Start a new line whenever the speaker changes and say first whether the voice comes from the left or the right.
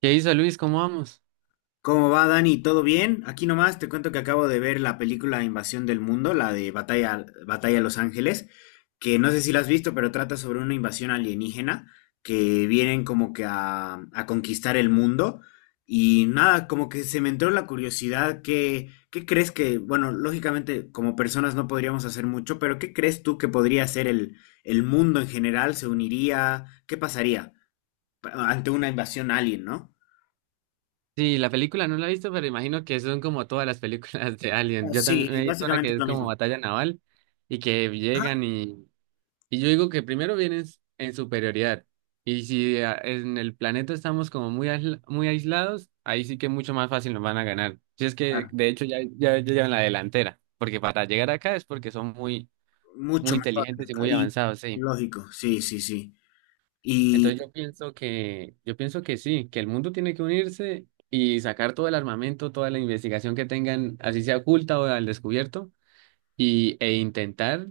right: ¿Qué hizo Luis? ¿Cómo vamos?
left: ¿Cómo va, Dani? ¿Todo bien? Aquí nomás te cuento que acabo de ver la película Invasión del Mundo, la de Batalla Los Ángeles, que no sé si la has visto, pero trata sobre una invasión alienígena que vienen como que a conquistar el mundo. Y nada, como que se me entró la curiosidad. ¿Qué crees que, bueno, lógicamente como personas no podríamos hacer mucho, pero ¿qué crees tú que podría hacer el mundo en general? ¿Se uniría? ¿Qué pasaría ante una invasión alien, ¿no?
right: Sí, la película no la he visto, pero imagino que son como todas las películas de Alien. Yo también
left: Sí,
right: me he visto una
left: básicamente
right: que
left: es
right: es
left: lo
right: como
left: mismo.
right: batalla naval y que llegan y yo digo que primero vienen en superioridad. Y si en el planeta estamos como muy, muy aislados, ahí sí que mucho más fácil nos van a ganar. Si es que
left: Ah,
right: de hecho ya llevan la delantera, porque para llegar acá es porque son muy, muy
left: mucho mejor.
right: inteligentes y muy
left: Y
right: avanzados, sí.
left: lógico, sí, sí, sí. Y
right: Entonces yo pienso que sí, que el mundo tiene que unirse y sacar todo el armamento, toda la investigación que tengan, así sea oculta o al descubierto, e intentar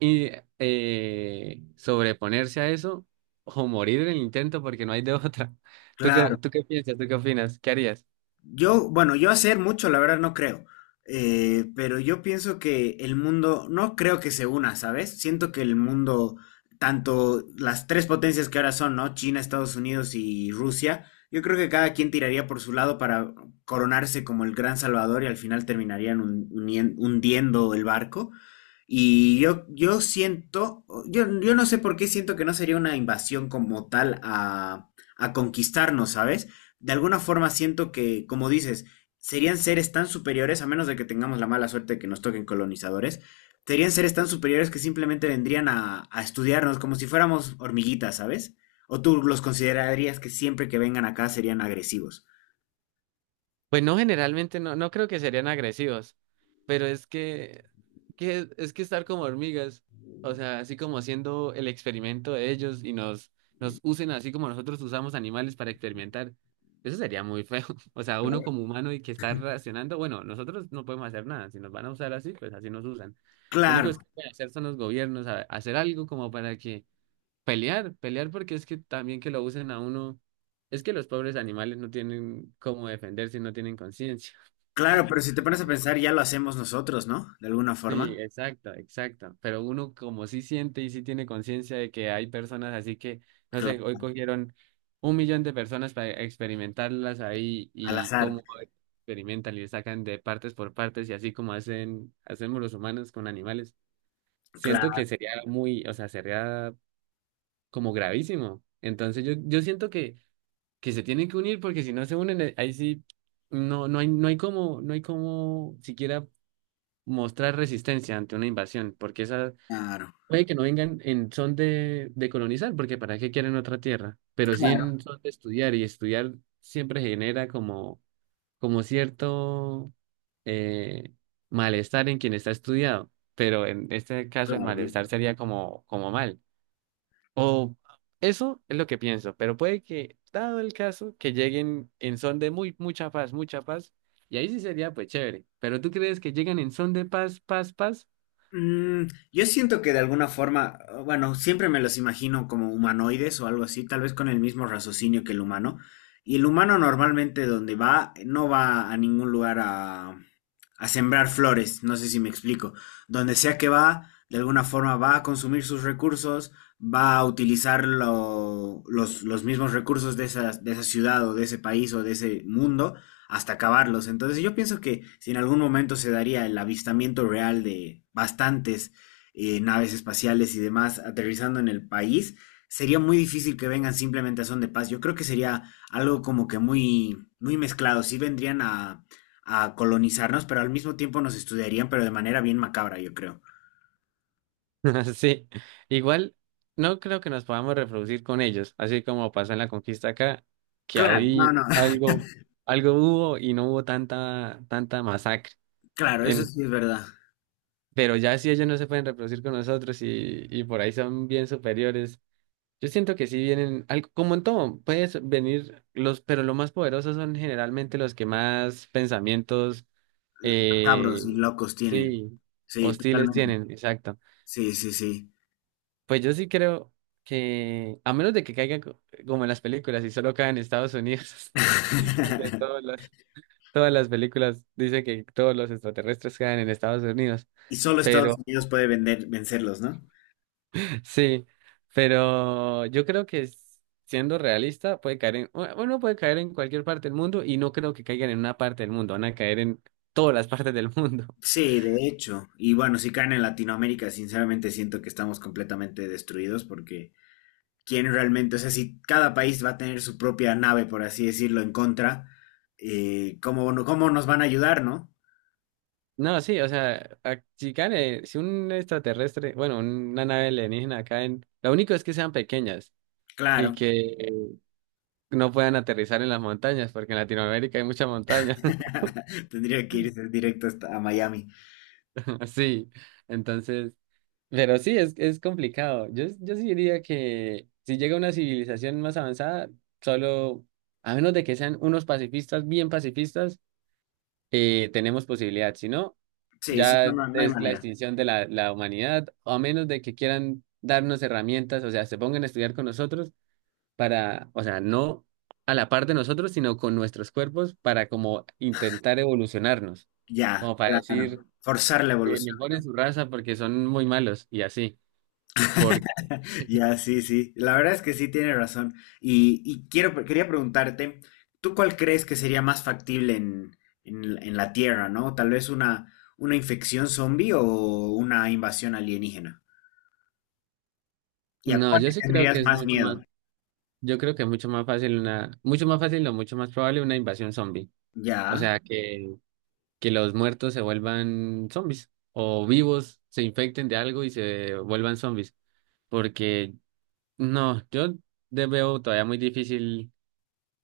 right: y sobreponerse a eso o morir en el intento porque no hay de otra. ¿Tú
left: claro.
right: qué, tú qué piensas? ¿Tú qué opinas? ¿Qué harías?
left: Yo, bueno, yo hacer mucho, la verdad no creo. Pero yo pienso que el mundo, no creo que se una, ¿sabes? Siento que el mundo, tanto las tres potencias que ahora son, ¿no? China, Estados Unidos y Rusia, yo creo que cada quien tiraría por su lado para coronarse como el gran salvador y al final terminarían hundiendo el barco. Y yo siento, yo no sé por qué siento que no sería una invasión como tal a, conquistarnos, ¿sabes? De alguna forma siento que, como dices, serían seres tan superiores, a menos de que tengamos la mala suerte de que nos toquen colonizadores. Serían seres tan superiores que simplemente vendrían a estudiarnos como si fuéramos hormiguitas, ¿sabes? ¿O tú los considerarías que siempre que vengan acá serían agresivos?
right: Pues no, generalmente no creo que serían agresivos, pero es que estar como hormigas, o sea, así como haciendo el experimento de ellos y nos usen así como nosotros usamos animales para experimentar, eso sería muy feo. O sea, uno como humano y que está reaccionando, bueno, nosotros no podemos hacer nada, si nos van a usar así, pues así nos usan. Lo único es
left: Claro,
right: que pueden hacer son los gobiernos, hacer algo como para que pelear porque es que también que lo usen a uno, es que los pobres animales no tienen cómo defenderse, no tienen conciencia.
left: claro, pero si te pones a pensar, ya lo hacemos nosotros, ¿no? De alguna
right: Sí,
left: forma.
right: exacta, exacta. Pero uno como sí siente y sí tiene conciencia de que hay personas así que, no
left: Claro,
right: sé, hoy cogieron un millón de personas para experimentarlas ahí
left: al
right: y
left: azar.
right: cómo experimentan y le sacan de partes por partes y así como hacen, hacemos los humanos con animales. Siento que sería muy, o sea, sería como gravísimo. Entonces yo siento que se tienen que unir porque si no se unen, ahí sí no, no hay, no hay como, no hay como siquiera mostrar resistencia ante una invasión, porque esa,
left: Claro,
right: puede que no vengan en son de colonizar, porque ¿para qué quieren otra tierra? Pero sí
left: claro,
right: en son de estudiar, y estudiar siempre genera como cierto, eh, malestar en quien está estudiado, pero en este caso el
left: claro.
right: malestar sería como, como mal. O eso es lo que pienso, pero puede que, dado el caso, que lleguen en son de mucha paz, y ahí sí sería pues chévere. Pero ¿tú crees que llegan en son de paz, paz, paz?
left: Yo siento que de alguna forma, bueno, siempre me los imagino como humanoides o algo así, tal vez con el mismo raciocinio que el humano. Y el humano normalmente donde va, no va a ningún lugar a sembrar flores, no sé si me explico. Donde sea que va, de alguna forma va a consumir sus recursos, va a utilizar los mismos recursos de esa ciudad o de ese país o de ese mundo hasta acabarlos. Entonces yo pienso que si en algún momento se daría el avistamiento real de bastantes naves espaciales y demás aterrizando en el país, sería muy difícil que vengan simplemente a son de paz. Yo creo que sería algo como que muy, muy mezclado. Sí vendrían a colonizarnos, pero al mismo tiempo nos estudiarían, pero de manera bien macabra, yo creo.
right: Sí, igual no creo que nos podamos reproducir con ellos, así como pasó en la conquista acá, que
left: Claro, no,
right: ahí
left: no,
right: algo hubo y no hubo tanta, tanta masacre.
left: claro, eso
right: En-
left: sí es verdad.
right: pero ya si ellos no se pueden reproducir con nosotros y por ahí son bien superiores, yo siento que sí vienen, algo, como en todo, puedes venir los, pero los más poderosos son generalmente los que más pensamientos, eh,
left: Macabros y locos tienen.
right: sí,
left: Sí,
right: hostiles
left: totalmente.
right: tienen, exacto.
left: Sí, sí, sí.
right: Pues yo sí creo que, a menos de que caiga como en las películas y solo cae en Estados Unidos, porque todas las, todas las películas dicen que todos los extraterrestres caen en Estados Unidos,
left: Y solo Estados
right: pero
left: Unidos puede vencerlos, ¿no?
right: sí, pero yo creo que siendo realista puede caer en, uno puede caer en cualquier parte del mundo y no creo que caigan en una parte del mundo, van a caer en todas las partes del mundo.
left: Sí, de hecho. Y bueno, si caen en Latinoamérica, sinceramente siento que estamos completamente destruidos porque ¿quién realmente? O sea, si cada país va a tener su propia nave, por así decirlo, en contra, ¿cómo, no- cómo nos van a ayudar, no?
right: No, sí, o sea, si caen, si un extraterrestre, bueno, una nave alienígena caen, lo único es que sean pequeñas, y
left: Claro.
right: que no puedan aterrizar en las montañas, porque en Latinoamérica hay mucha montaña.
left: Tendría que irse directo hasta a Miami.
right: Sí, entonces, pero sí, es complicado. Yo sí diría que si llega una civilización más avanzada, solo, a menos de que sean unos pacifistas, bien pacifistas, tenemos posibilidad. Si no,
left: Sí, sí, no,
right: ya
left: no, no hay
right: es la
left: manera.
right: extinción de la humanidad, o a menos de que quieran darnos herramientas, o sea, se pongan a estudiar con nosotros, para, o sea, no a la par de nosotros, sino con nuestros cuerpos para como intentar evolucionarnos,
left: Ya,
right: como para decir,
left: claro. Forzar la evolución.
right: mejoren su raza porque son muy malos y así. Por,
left: Ya, sí, sí. La verdad es que sí tiene razón. Y quería preguntarte, ¿tú cuál crees que sería más factible en la Tierra, ¿no? Tal vez una infección zombie o una invasión alienígena. ¿Y a
right: no,
left: cuál
right: yo
left: le
right: sí creo que
left: tendrías
right: es
left: más
right: mucho más,
left: miedo?
right: fácil una, mucho más fácil o mucho más probable una invasión zombie. O
left: Ya.
right: sea, que los muertos se vuelvan zombies o vivos se infecten de algo y se vuelvan zombies. Porque no, yo veo todavía muy difícil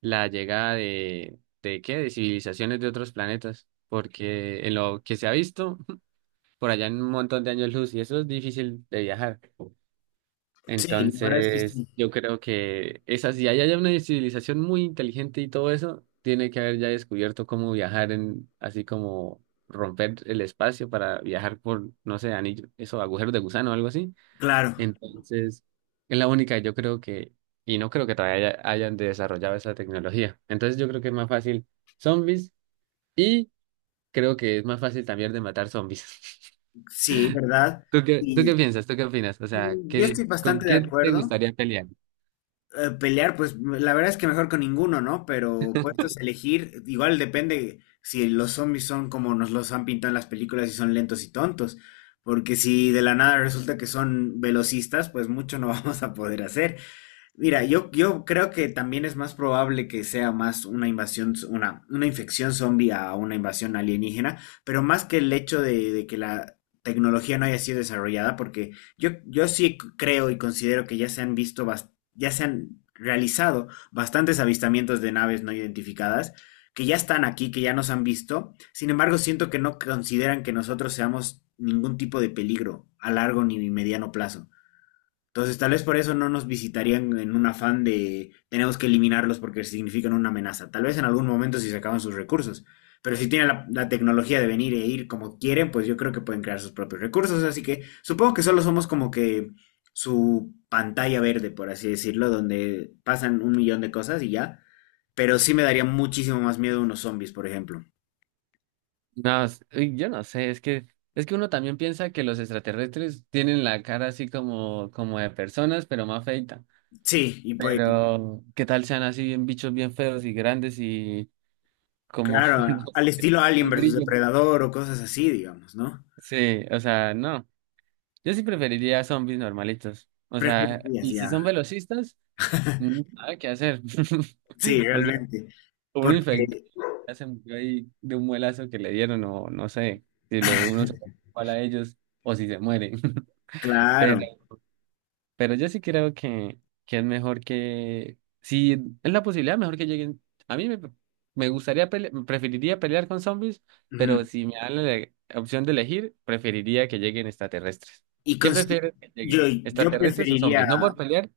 right: la llegada ¿de qué? De civilizaciones de otros planetas, porque en lo que se ha visto, por allá en un montón de años luz, y eso es difícil de viajar.
left: Sí, la verdad es que
right: Entonces,
left: sí.
right: yo creo que esa, si hay allá una civilización muy inteligente y todo eso, tiene que haber ya descubierto cómo viajar en, así como romper el espacio para viajar por, no sé, anillo, eso, agujeros de gusano o algo así.
left: Claro,
right: Entonces, es la única, yo creo que, y no creo que todavía hayan desarrollado esa tecnología. Entonces, yo creo que es más fácil zombies y creo que es más fácil también de matar zombies.
left: sí, ¿verdad?
right: ¿Tú qué
left: Y
right: piensas? ¿Tú qué opinas? O sea,
left: y yo
right: ¿qué,
left: estoy
right: con
left: bastante de
right: quién te
left: acuerdo.
right: gustaría pelear?
left: Pelear, pues la verdad es que mejor con ninguno, ¿no? Pero puestos a elegir, igual depende si los zombies son como nos los han pintado en las películas y son lentos y tontos. Porque si de la nada resulta que son velocistas, pues mucho no vamos a poder hacer. Mira, yo creo que también es más probable que sea más una invasión, una infección zombie a una invasión alienígena, pero más que el hecho de que la tecnología no haya sido desarrollada, porque yo sí creo y considero que ya se han visto, ya se han realizado bastantes avistamientos de naves no identificadas, que ya están aquí, que ya nos han visto. Sin embargo, siento que no consideran que nosotros seamos ningún tipo de peligro a largo ni mediano plazo. Entonces, tal vez por eso no nos visitarían en un afán de tenemos que eliminarlos porque significan una amenaza. Tal vez en algún momento si se acaban sus recursos. Pero si tienen la tecnología de venir e ir como quieren, pues yo creo que pueden crear sus propios recursos. Así que supongo que solo somos como que su pantalla verde, por así decirlo, donde pasan un millón de cosas y ya. Pero sí me daría muchísimo más miedo unos zombies, por ejemplo.
right: No, uy, yo no sé, es que uno también piensa que los extraterrestres tienen la cara así como como de personas, pero más feita.
left: Sí, y pues,
right: Pero ¿qué tal sean así bien bichos bien feos y grandes y como
left: claro,
right: no
left: al
right: sé,
left: estilo Alien
right: un
left: versus
right: grillo.
left: Depredador o cosas así, digamos, ¿no?
right: Sí, o sea, no. Yo sí preferiría zombies normalitos. O sea,
left: Preferirías
right: y si
left: ya.
right: son velocistas, nada que hacer.
left: Sí,
right: O sea,
left: realmente.
right: uno infectado
left: Porque,
right: ya se murió ahí de un muelazo que le dieron, o no sé, si lo, uno se igual a ellos, o si se mueren.
left: claro.
right: Pero yo sí creo que es mejor que, si es la posibilidad, mejor que lleguen. A mí me, me gustaría, preferiría pelear con zombies, pero
left: Ujú.
right: si me dan la opción de elegir, preferiría que lleguen extraterrestres.
left: Y
right: ¿Qué
left: consi-
right: prefieres que lleguen?
left: yo, yo
right: ¿Extraterrestres o
left: preferiría.
right: zombies? No por pelear,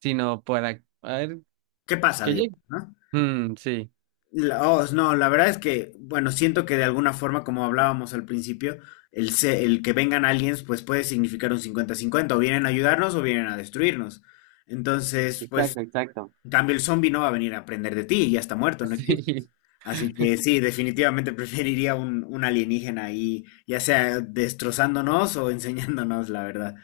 right: sino para, a ver,
left: ¿Qué pasa,
right: que
left: digamos,
right: lleguen.
left: no?
right: Mm, sí.
left: Oh, no, la verdad es que, bueno, siento que de alguna forma, como hablábamos al principio, el que vengan aliens, pues puede significar un 50-50. O vienen a ayudarnos o vienen a destruirnos. Entonces, pues,
right: Exacto, exacto.
left: en cambio, el zombie no va a venir a aprender de ti, ya está muerto, no existe.
right: Sí.
left: Así que sí, definitivamente preferiría un alienígena ahí, ya sea destrozándonos o enseñándonos, la verdad.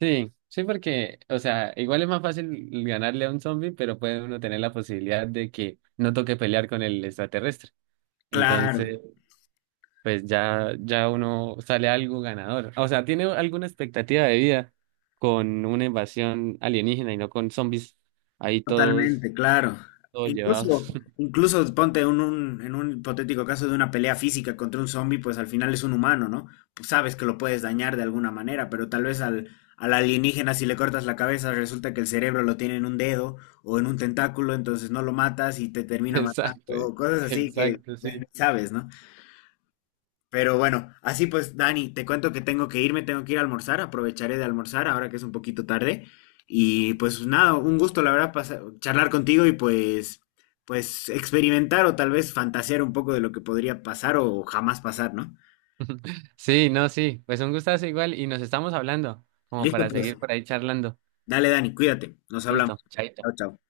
right: Sí, sí, porque, o sea, igual es más fácil ganarle a un zombie, pero puede uno tener la posibilidad de que no toque pelear con el extraterrestre.
left: Claro,
right: Entonces, pues ya, ya uno sale algo ganador. O sea, tiene alguna expectativa de vida con una invasión alienígena y no con zombies ahí todos,
left: totalmente, claro. E
right: todos llevados.
left: incluso, incluso ponte en un hipotético caso de una pelea física contra un zombie, pues al final es un humano, ¿no? Pues sabes que lo puedes dañar de alguna manera, pero tal vez al alienígena si le cortas la cabeza resulta que el cerebro lo tiene en un dedo o en un tentáculo, entonces no lo matas y te termina matando,
right: Exacto,
left: o cosas así que
right: exacto,
left: pues, ni
right: sí.
left: sabes, ¿no? Pero bueno, así pues, Dani, te cuento que tengo que irme, tengo que ir a almorzar, aprovecharé de almorzar ahora que es un poquito tarde. Y pues nada, un gusto la verdad charlar contigo y pues, pues experimentar o tal vez fantasear un poco de lo que podría pasar o jamás pasar, ¿no?
right: Sí, no, sí. Pues un gustazo igual y nos estamos hablando como
left: Listo,
right: para
left: pues,
right: seguir por ahí charlando.
left: dale, Dani, cuídate, nos hablamos.
right: Listo, chaito.
left: Chao, chao.